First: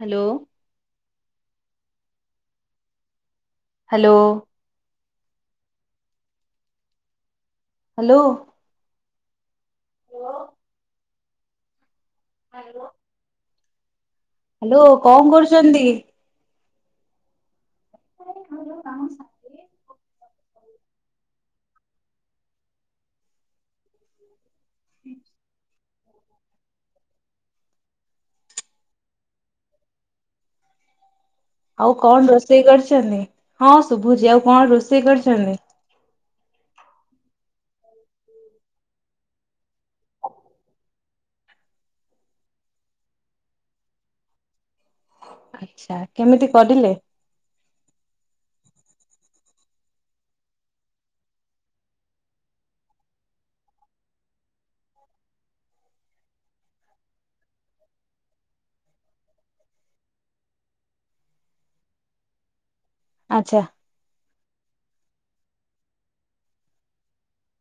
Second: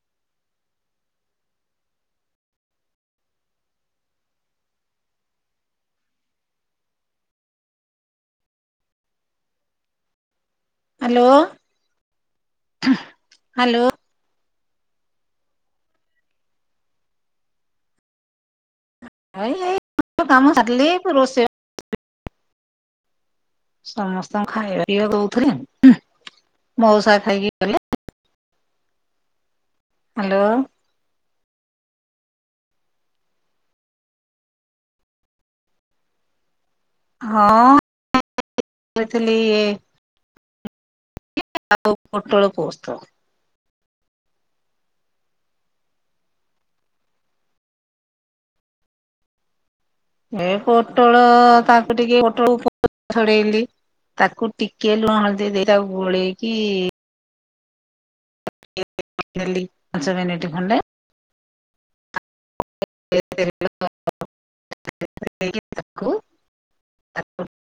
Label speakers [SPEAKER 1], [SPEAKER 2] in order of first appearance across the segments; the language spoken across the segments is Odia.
[SPEAKER 1] Hello. Hello. Hello. [unintelligible]
[SPEAKER 2] Hello hello.
[SPEAKER 1] Hello କଣ କରୁଛନ୍ତି? [unintelligible]
[SPEAKER 2] ଏ ଏଇ କାମ ସାରିଲି ରୋସେ ସମସ୍ତଙ୍କୁ ଖାଇବା ପିଇବା ଦଉଥିଲି ଉଃ ମଉସା ଖାଇକି ଗଲେ। ହ୍ୟାଲୋ।
[SPEAKER 1] ଆଉ କଣ ରୋଷେଇ କରିଛନ୍ତି ହଁ ଶୁଭୁଜି ଆଉ କଣ ରୋଷେଇ କରିଛନ୍ତି?
[SPEAKER 2] ହଁଥିଲି ଇ [unintelligible] ଆଉ ପୋଟଳ ପୋସ୍ତ।
[SPEAKER 1] ଆଛା କେମିତି କରିଲେ?
[SPEAKER 2] ଏ ପୋଟଳ ତାକୁ ଟିକେ ପୋଟଳ ପ ଛଡେଇଲି। ତାକୁ ଟିକେ ଲୁଣ ହଳ ଦେଇ ତାକୁ ଗୋଳେଇକି [unintelligible] ପାଞ୍ଚ ମିନିଟ୍ ଖଣ୍ଡେ।
[SPEAKER 1] ଆଚ୍ଛା
[SPEAKER 2] [unintelligible]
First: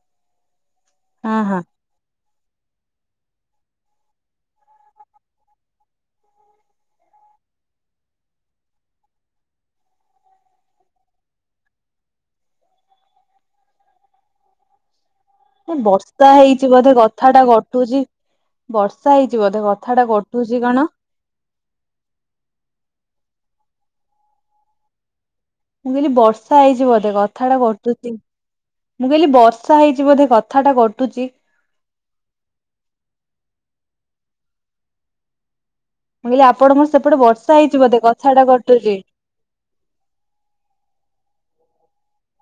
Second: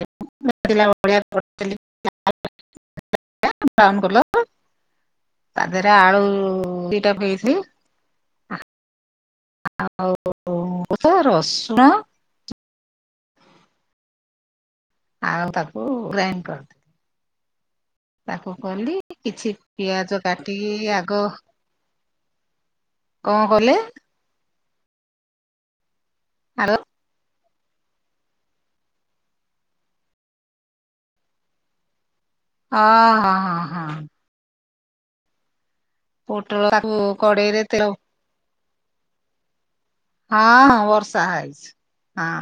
[SPEAKER 2] [unintelligible] [unintelligible]
[SPEAKER 1] ହଁ ହଁ
[SPEAKER 2] ତା ଦେହରେ ଆଳୁ ଦିଟାଇଲି। ଆଉ ରସୁଣ ଆଉ ତାକୁ
[SPEAKER 1] ବର୍ଷା
[SPEAKER 2] ଗ୍ରାଇଣ୍ଡ କରି
[SPEAKER 1] ହେଇଛି ବୋଧେ କଥା ଟା କଟୁଛି।
[SPEAKER 2] ତାକୁ କଲି
[SPEAKER 1] ବର୍ଷା ହେଇଛି
[SPEAKER 2] କିଛି
[SPEAKER 1] ବୋଧେ କଥା ଟା
[SPEAKER 2] ପିଆଜ
[SPEAKER 1] କଟୁଛି
[SPEAKER 2] କାଟିକି
[SPEAKER 1] କଣ?
[SPEAKER 2] ଆଗ କଣ କଲେ
[SPEAKER 1] ମୁଁ କହଲିି ବର୍ଷା
[SPEAKER 2] ହାଲୋ
[SPEAKER 1] ହେଇଛି ବୋଧେ କ କଥା ଟା କଟୁଛି ମୁଁ କହିଲି ବର୍ଷା ହେଇଛି ବୋଧେ କଥାଟା କଟୁଛି।
[SPEAKER 2] ହଁ ହଁ ହଁ ହଁ।
[SPEAKER 1] ମୁଁ କହିଲି
[SPEAKER 2] ପୋଟଳ
[SPEAKER 1] ଆପଣ ମୋର
[SPEAKER 2] ତାକୁ
[SPEAKER 1] ସେପଟ ବର୍ଷ
[SPEAKER 2] କଡେଇରେ
[SPEAKER 1] ହେଇଛି
[SPEAKER 2] ତେଲ
[SPEAKER 1] ବୋଧେ କଥାଟା କଟୁଛି।
[SPEAKER 2] ହଁ ହଁ ବର୍ଷା ହେଇଛି ହଁ।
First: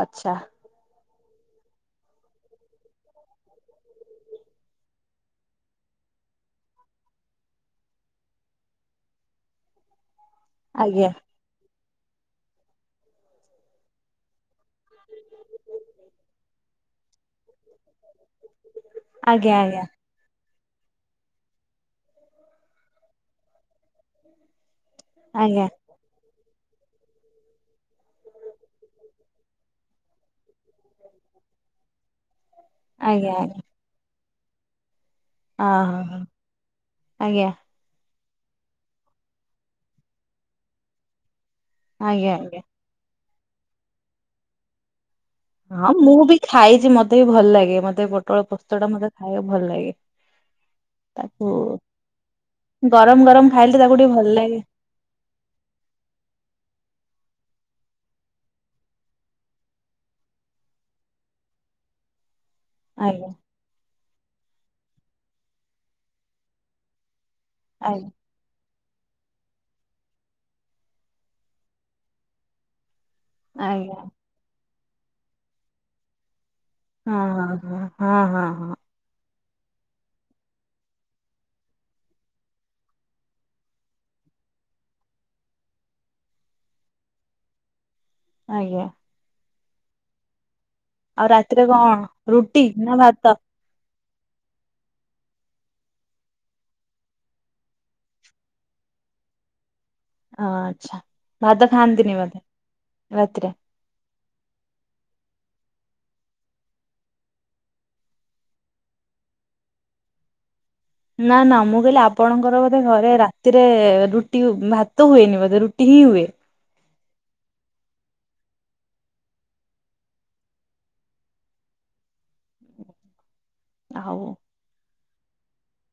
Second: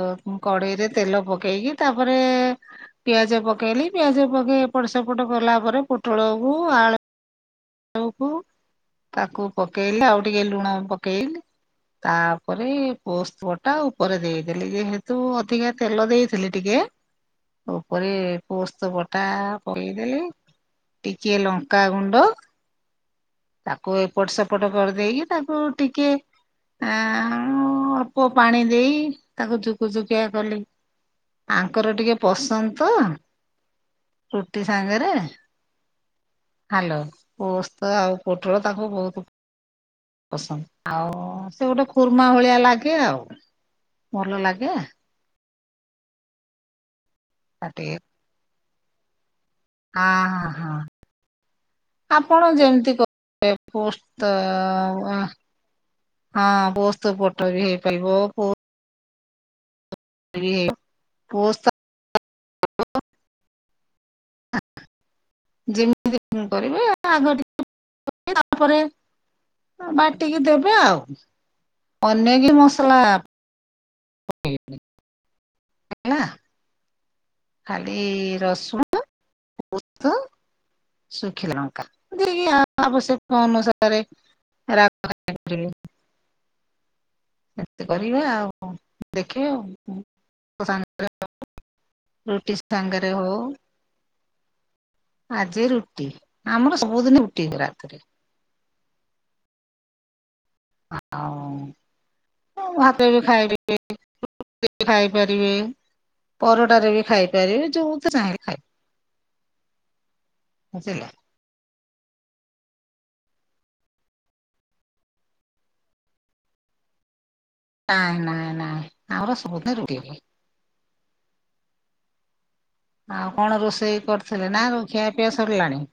[SPEAKER 1] ଆଚ୍ଛା
[SPEAKER 2] କଡେଇରେ ତେଲ ପକେଇକି ତାପରେ ପିଆଜ ପକେଇଲି ପିଆଜ ପକେଇ ଏପଟ ସେପଟ କଲା ପରେ ପୋଟଳକୁ ଆଳୁ [unintelligible] ତାକୁ ପକେଇଲେ ଆଉ ଟିକେ ଲୁଣ
[SPEAKER 1] ଆଜ୍ଞା
[SPEAKER 2] ପକେଇଲି। ତାପରେ ପୋସ୍ତପ ଟା ଉପରେ ଦେଇଦେଲି ଯେହେତୁ ଅଧିକା ତେଲ ଦେଇଥିଲି ଟିକେ। ଉପରେ ପୋସ୍ତ ବଟା
[SPEAKER 1] ଆଜ୍ଞା ଆଜ୍ଞା।
[SPEAKER 2] ପକେଇଦେଲେ ଟିକେ ଲଙ୍କା ଗୁଣ୍ଡ। ତାକୁ ଏପଟ ସେପଟ କରିଦେଇକି ତାକୁ
[SPEAKER 1] ଆଜ୍ଞା
[SPEAKER 2] ଟିକେ ଆ ଅଳ୍ପ ପାଣି ଦେଇ ତାକୁ ଝୁକୁଝୁକିଆ କଲି। ଆଙ୍କର ଟିକେ ପସନ୍ଦ ତ
[SPEAKER 1] ଆଜ୍ଞା ଆଜ୍ଞା
[SPEAKER 2] ରୁଟି ସାଙ୍ଗରେ।
[SPEAKER 1] ହଁ ହଁ
[SPEAKER 2] ହ୍ୟାଲୋ
[SPEAKER 1] ଆଜ୍ଞା
[SPEAKER 2] ପୋସ୍ତ ଆଉ ପୋଟଳ ତାକୁ ବହୁତ ପସନ୍ଦ ଆଉ ସେ ଗୋଟେ ଖୁର୍ମା
[SPEAKER 1] ଆଜ୍ଞା
[SPEAKER 2] ଭଳିଆ
[SPEAKER 1] ଆଜ୍ଞା।
[SPEAKER 2] ଲାଗେ। [unintelligible] ଆଉ ଭଲ ଲାଗେ।
[SPEAKER 1] ହଁ ମୁଁ ବି ଖାଇଛି ମତେ ବି ଭଲ
[SPEAKER 2] ତା
[SPEAKER 1] ଲାଗେ
[SPEAKER 2] ଟିକେ
[SPEAKER 1] ମତେ ପୋଟଳ ପୋସ୍ତ ଟା ମତେ ଖାଇବାକୁ ଭଲ ଲାଗେ।।
[SPEAKER 2] ହଁ ହଁ ହଁ
[SPEAKER 1] ତାକୁ
[SPEAKER 2] ଆପଣ ଯେମିତି
[SPEAKER 1] ଗରମ ଗରମ
[SPEAKER 2] କରିବେ
[SPEAKER 1] ଖାଇଲେ ତାକୁ ଟିକେ
[SPEAKER 2] ପୋସ୍ତ
[SPEAKER 1] ଭଲ ଲାଗେ
[SPEAKER 2] ହଁ ପୋସ୍ତ ଫଟୋ ବି ହେଇପାରିବ। [unintelligible]
[SPEAKER 1] ଆଜ୍ଞା
[SPEAKER 2] ଯେମିତି କରିବେ ଆ ଆଗ ଟିକ
[SPEAKER 1] ଆଇ
[SPEAKER 2] ତାପରେ। ବାଟିକି ଦେବେ ଆଉ ଅନ୍ୟକି ମସଲା।
[SPEAKER 1] ଆଜ୍ଞା।
[SPEAKER 2] [unintelligible]
[SPEAKER 1] ହଁ ହଁ
[SPEAKER 2] ଖାଲି
[SPEAKER 1] ହଁ ହଁ।
[SPEAKER 2] [unintelligible] ଶୁଖିଲ ଲଙ୍କା ଯ ଆବଶ୍ୟକ ଅନୁସାରେ। [unintelligible] କରିବା ଆଉ
[SPEAKER 1] ଆଜ୍ଞା।
[SPEAKER 2] ଦେଖିବା ଆଉ। ସା
[SPEAKER 1] ଆଉ ରାତିରେ କଣ
[SPEAKER 2] ରୁଟି
[SPEAKER 1] ରୁଟି ନା
[SPEAKER 2] ସାଙ୍ଗରେ
[SPEAKER 1] ଭାତ
[SPEAKER 2] ହଉ। ଆଜି ରୁଟି ଆମର ସବୁଦିନ ରୁଟି ରାତିରେ।
[SPEAKER 1] ଓ ଆଚ୍ଛା
[SPEAKER 2] ଆଉ
[SPEAKER 1] ଭାତ ଖାଆନ୍ତିନି ବୋଧେ
[SPEAKER 2] ଭାତରେ ବି ଖାଇ
[SPEAKER 1] ରାତିରେ।
[SPEAKER 2] ଖାଇପାରିବେ। ପରଟାରେ ବି ଖାଇପାରିବେ ଯୋଉଥି ଚାହିଁ ଖାଇ। ବୁଝିଲ।
[SPEAKER 1] ନା ନା ମୁଁ କହିଲି ଆପଣଙ୍କର ବୋଧେ ଘରେ ରାତିରେ ରୁଟି ଭାତ ହୁଏନି ବୋଧେ ରୁଟି ହିଁ ହୁଏ।
[SPEAKER 2] ନାଇଁ ନାଇଁ ନାଇଁ ଆମର ସବୁଦିନ ରୁଟି। ଆଉ କଣ ରୋଷେଇ
[SPEAKER 1] ଆଉ
[SPEAKER 2] କରିଥିଲେ ନା ର ଖିଆ ପିଆ ସରିଲାଣି।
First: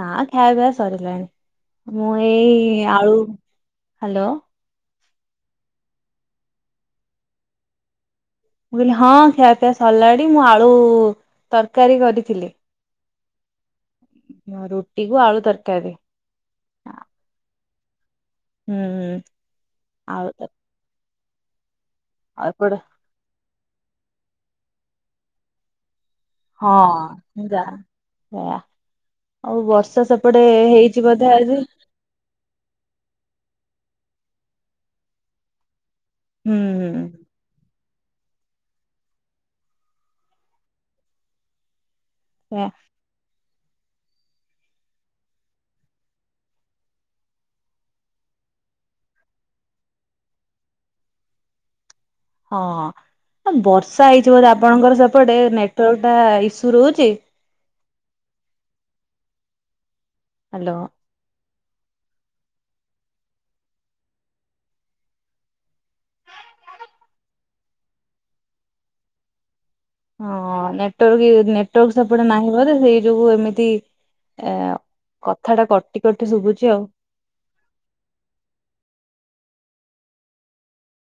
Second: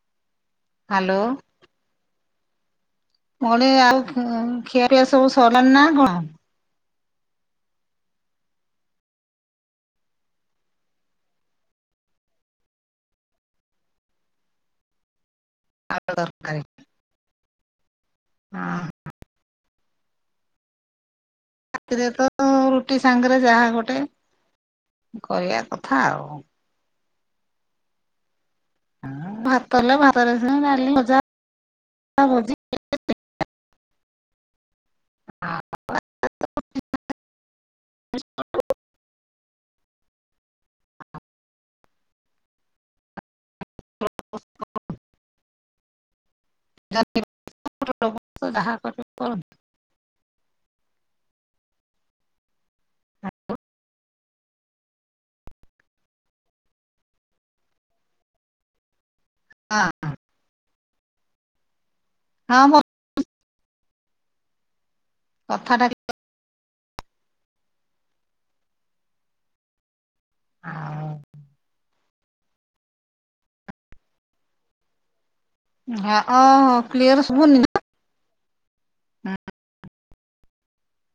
[SPEAKER 1] ନା ଖାଇବା ପିଇବା
[SPEAKER 2] ହ୍ୟାଲୋ।
[SPEAKER 1] ସରିଲାଣି ମୁଁ ଏଇ ଆଳୁ।
[SPEAKER 2] କଳି ଆଉ
[SPEAKER 1] ହ୍ୟାଲୋ
[SPEAKER 2] ଖିଆ ପିଆ ସବୁ ସରିଲଣି ନା କଣ।
[SPEAKER 1] ମୁଁ କହିଲି ହଁ ଖିଆପିଆ ସଲାଡି ମୁଁ ଆଳୁ ତରକାରୀ କରିଥିଲି। ନାଁ ରଟିଗୁ ଆଳୁ ତରକାରି।
[SPEAKER 2] ଦରକାରୀ।
[SPEAKER 1] ହୁଁ ହଁ ଆଉ।
[SPEAKER 2] ସେରେ ତ।
[SPEAKER 1] ଆଉ କଡ।
[SPEAKER 2] ରୁଟି ସାଙ୍ଗରେ ଯାହା ଗୋଟେ କରିବା କଥା ଆଉ।
[SPEAKER 1] ହଁ ଯା ସେୟା।
[SPEAKER 2] ହଁ
[SPEAKER 1] ଆଉ
[SPEAKER 2] ଭାତ ହେଲେ
[SPEAKER 1] ବର୍ଷା ସେପଟେ ହେଇଛି ବୋଧେ ଆଜି?
[SPEAKER 2] ହଁ।
[SPEAKER 1] ହୁଁ ହୁଁ। ହୁଁ।
[SPEAKER 2] [inaudible]
[SPEAKER 1] ହଁ ବର୍ଷା ହେଇଛି ବୋଧେ ଆପଣଙ୍କର ସେପଟେ ନେଟୱାର୍କଟା ଇସ୍ୟୁ ରହୁଛି।
[SPEAKER 2] ହଁ ହଁ।
[SPEAKER 1] ହ୍ୟାଲୋ।
[SPEAKER 2] ହଁ। କଥାଟା।
[SPEAKER 1] ହଁ ନେଟାର୍କ ନେଟୱାର୍କ ସେପଟ ନାହିଁବ ତ ସେଇ ଯୋଗୁ ଏମିତି ଏ କଥା ଟା କଟି କଟି ଶୁଭୁଛି ଆଉ।
[SPEAKER 2] ହୁ ହୁଁ।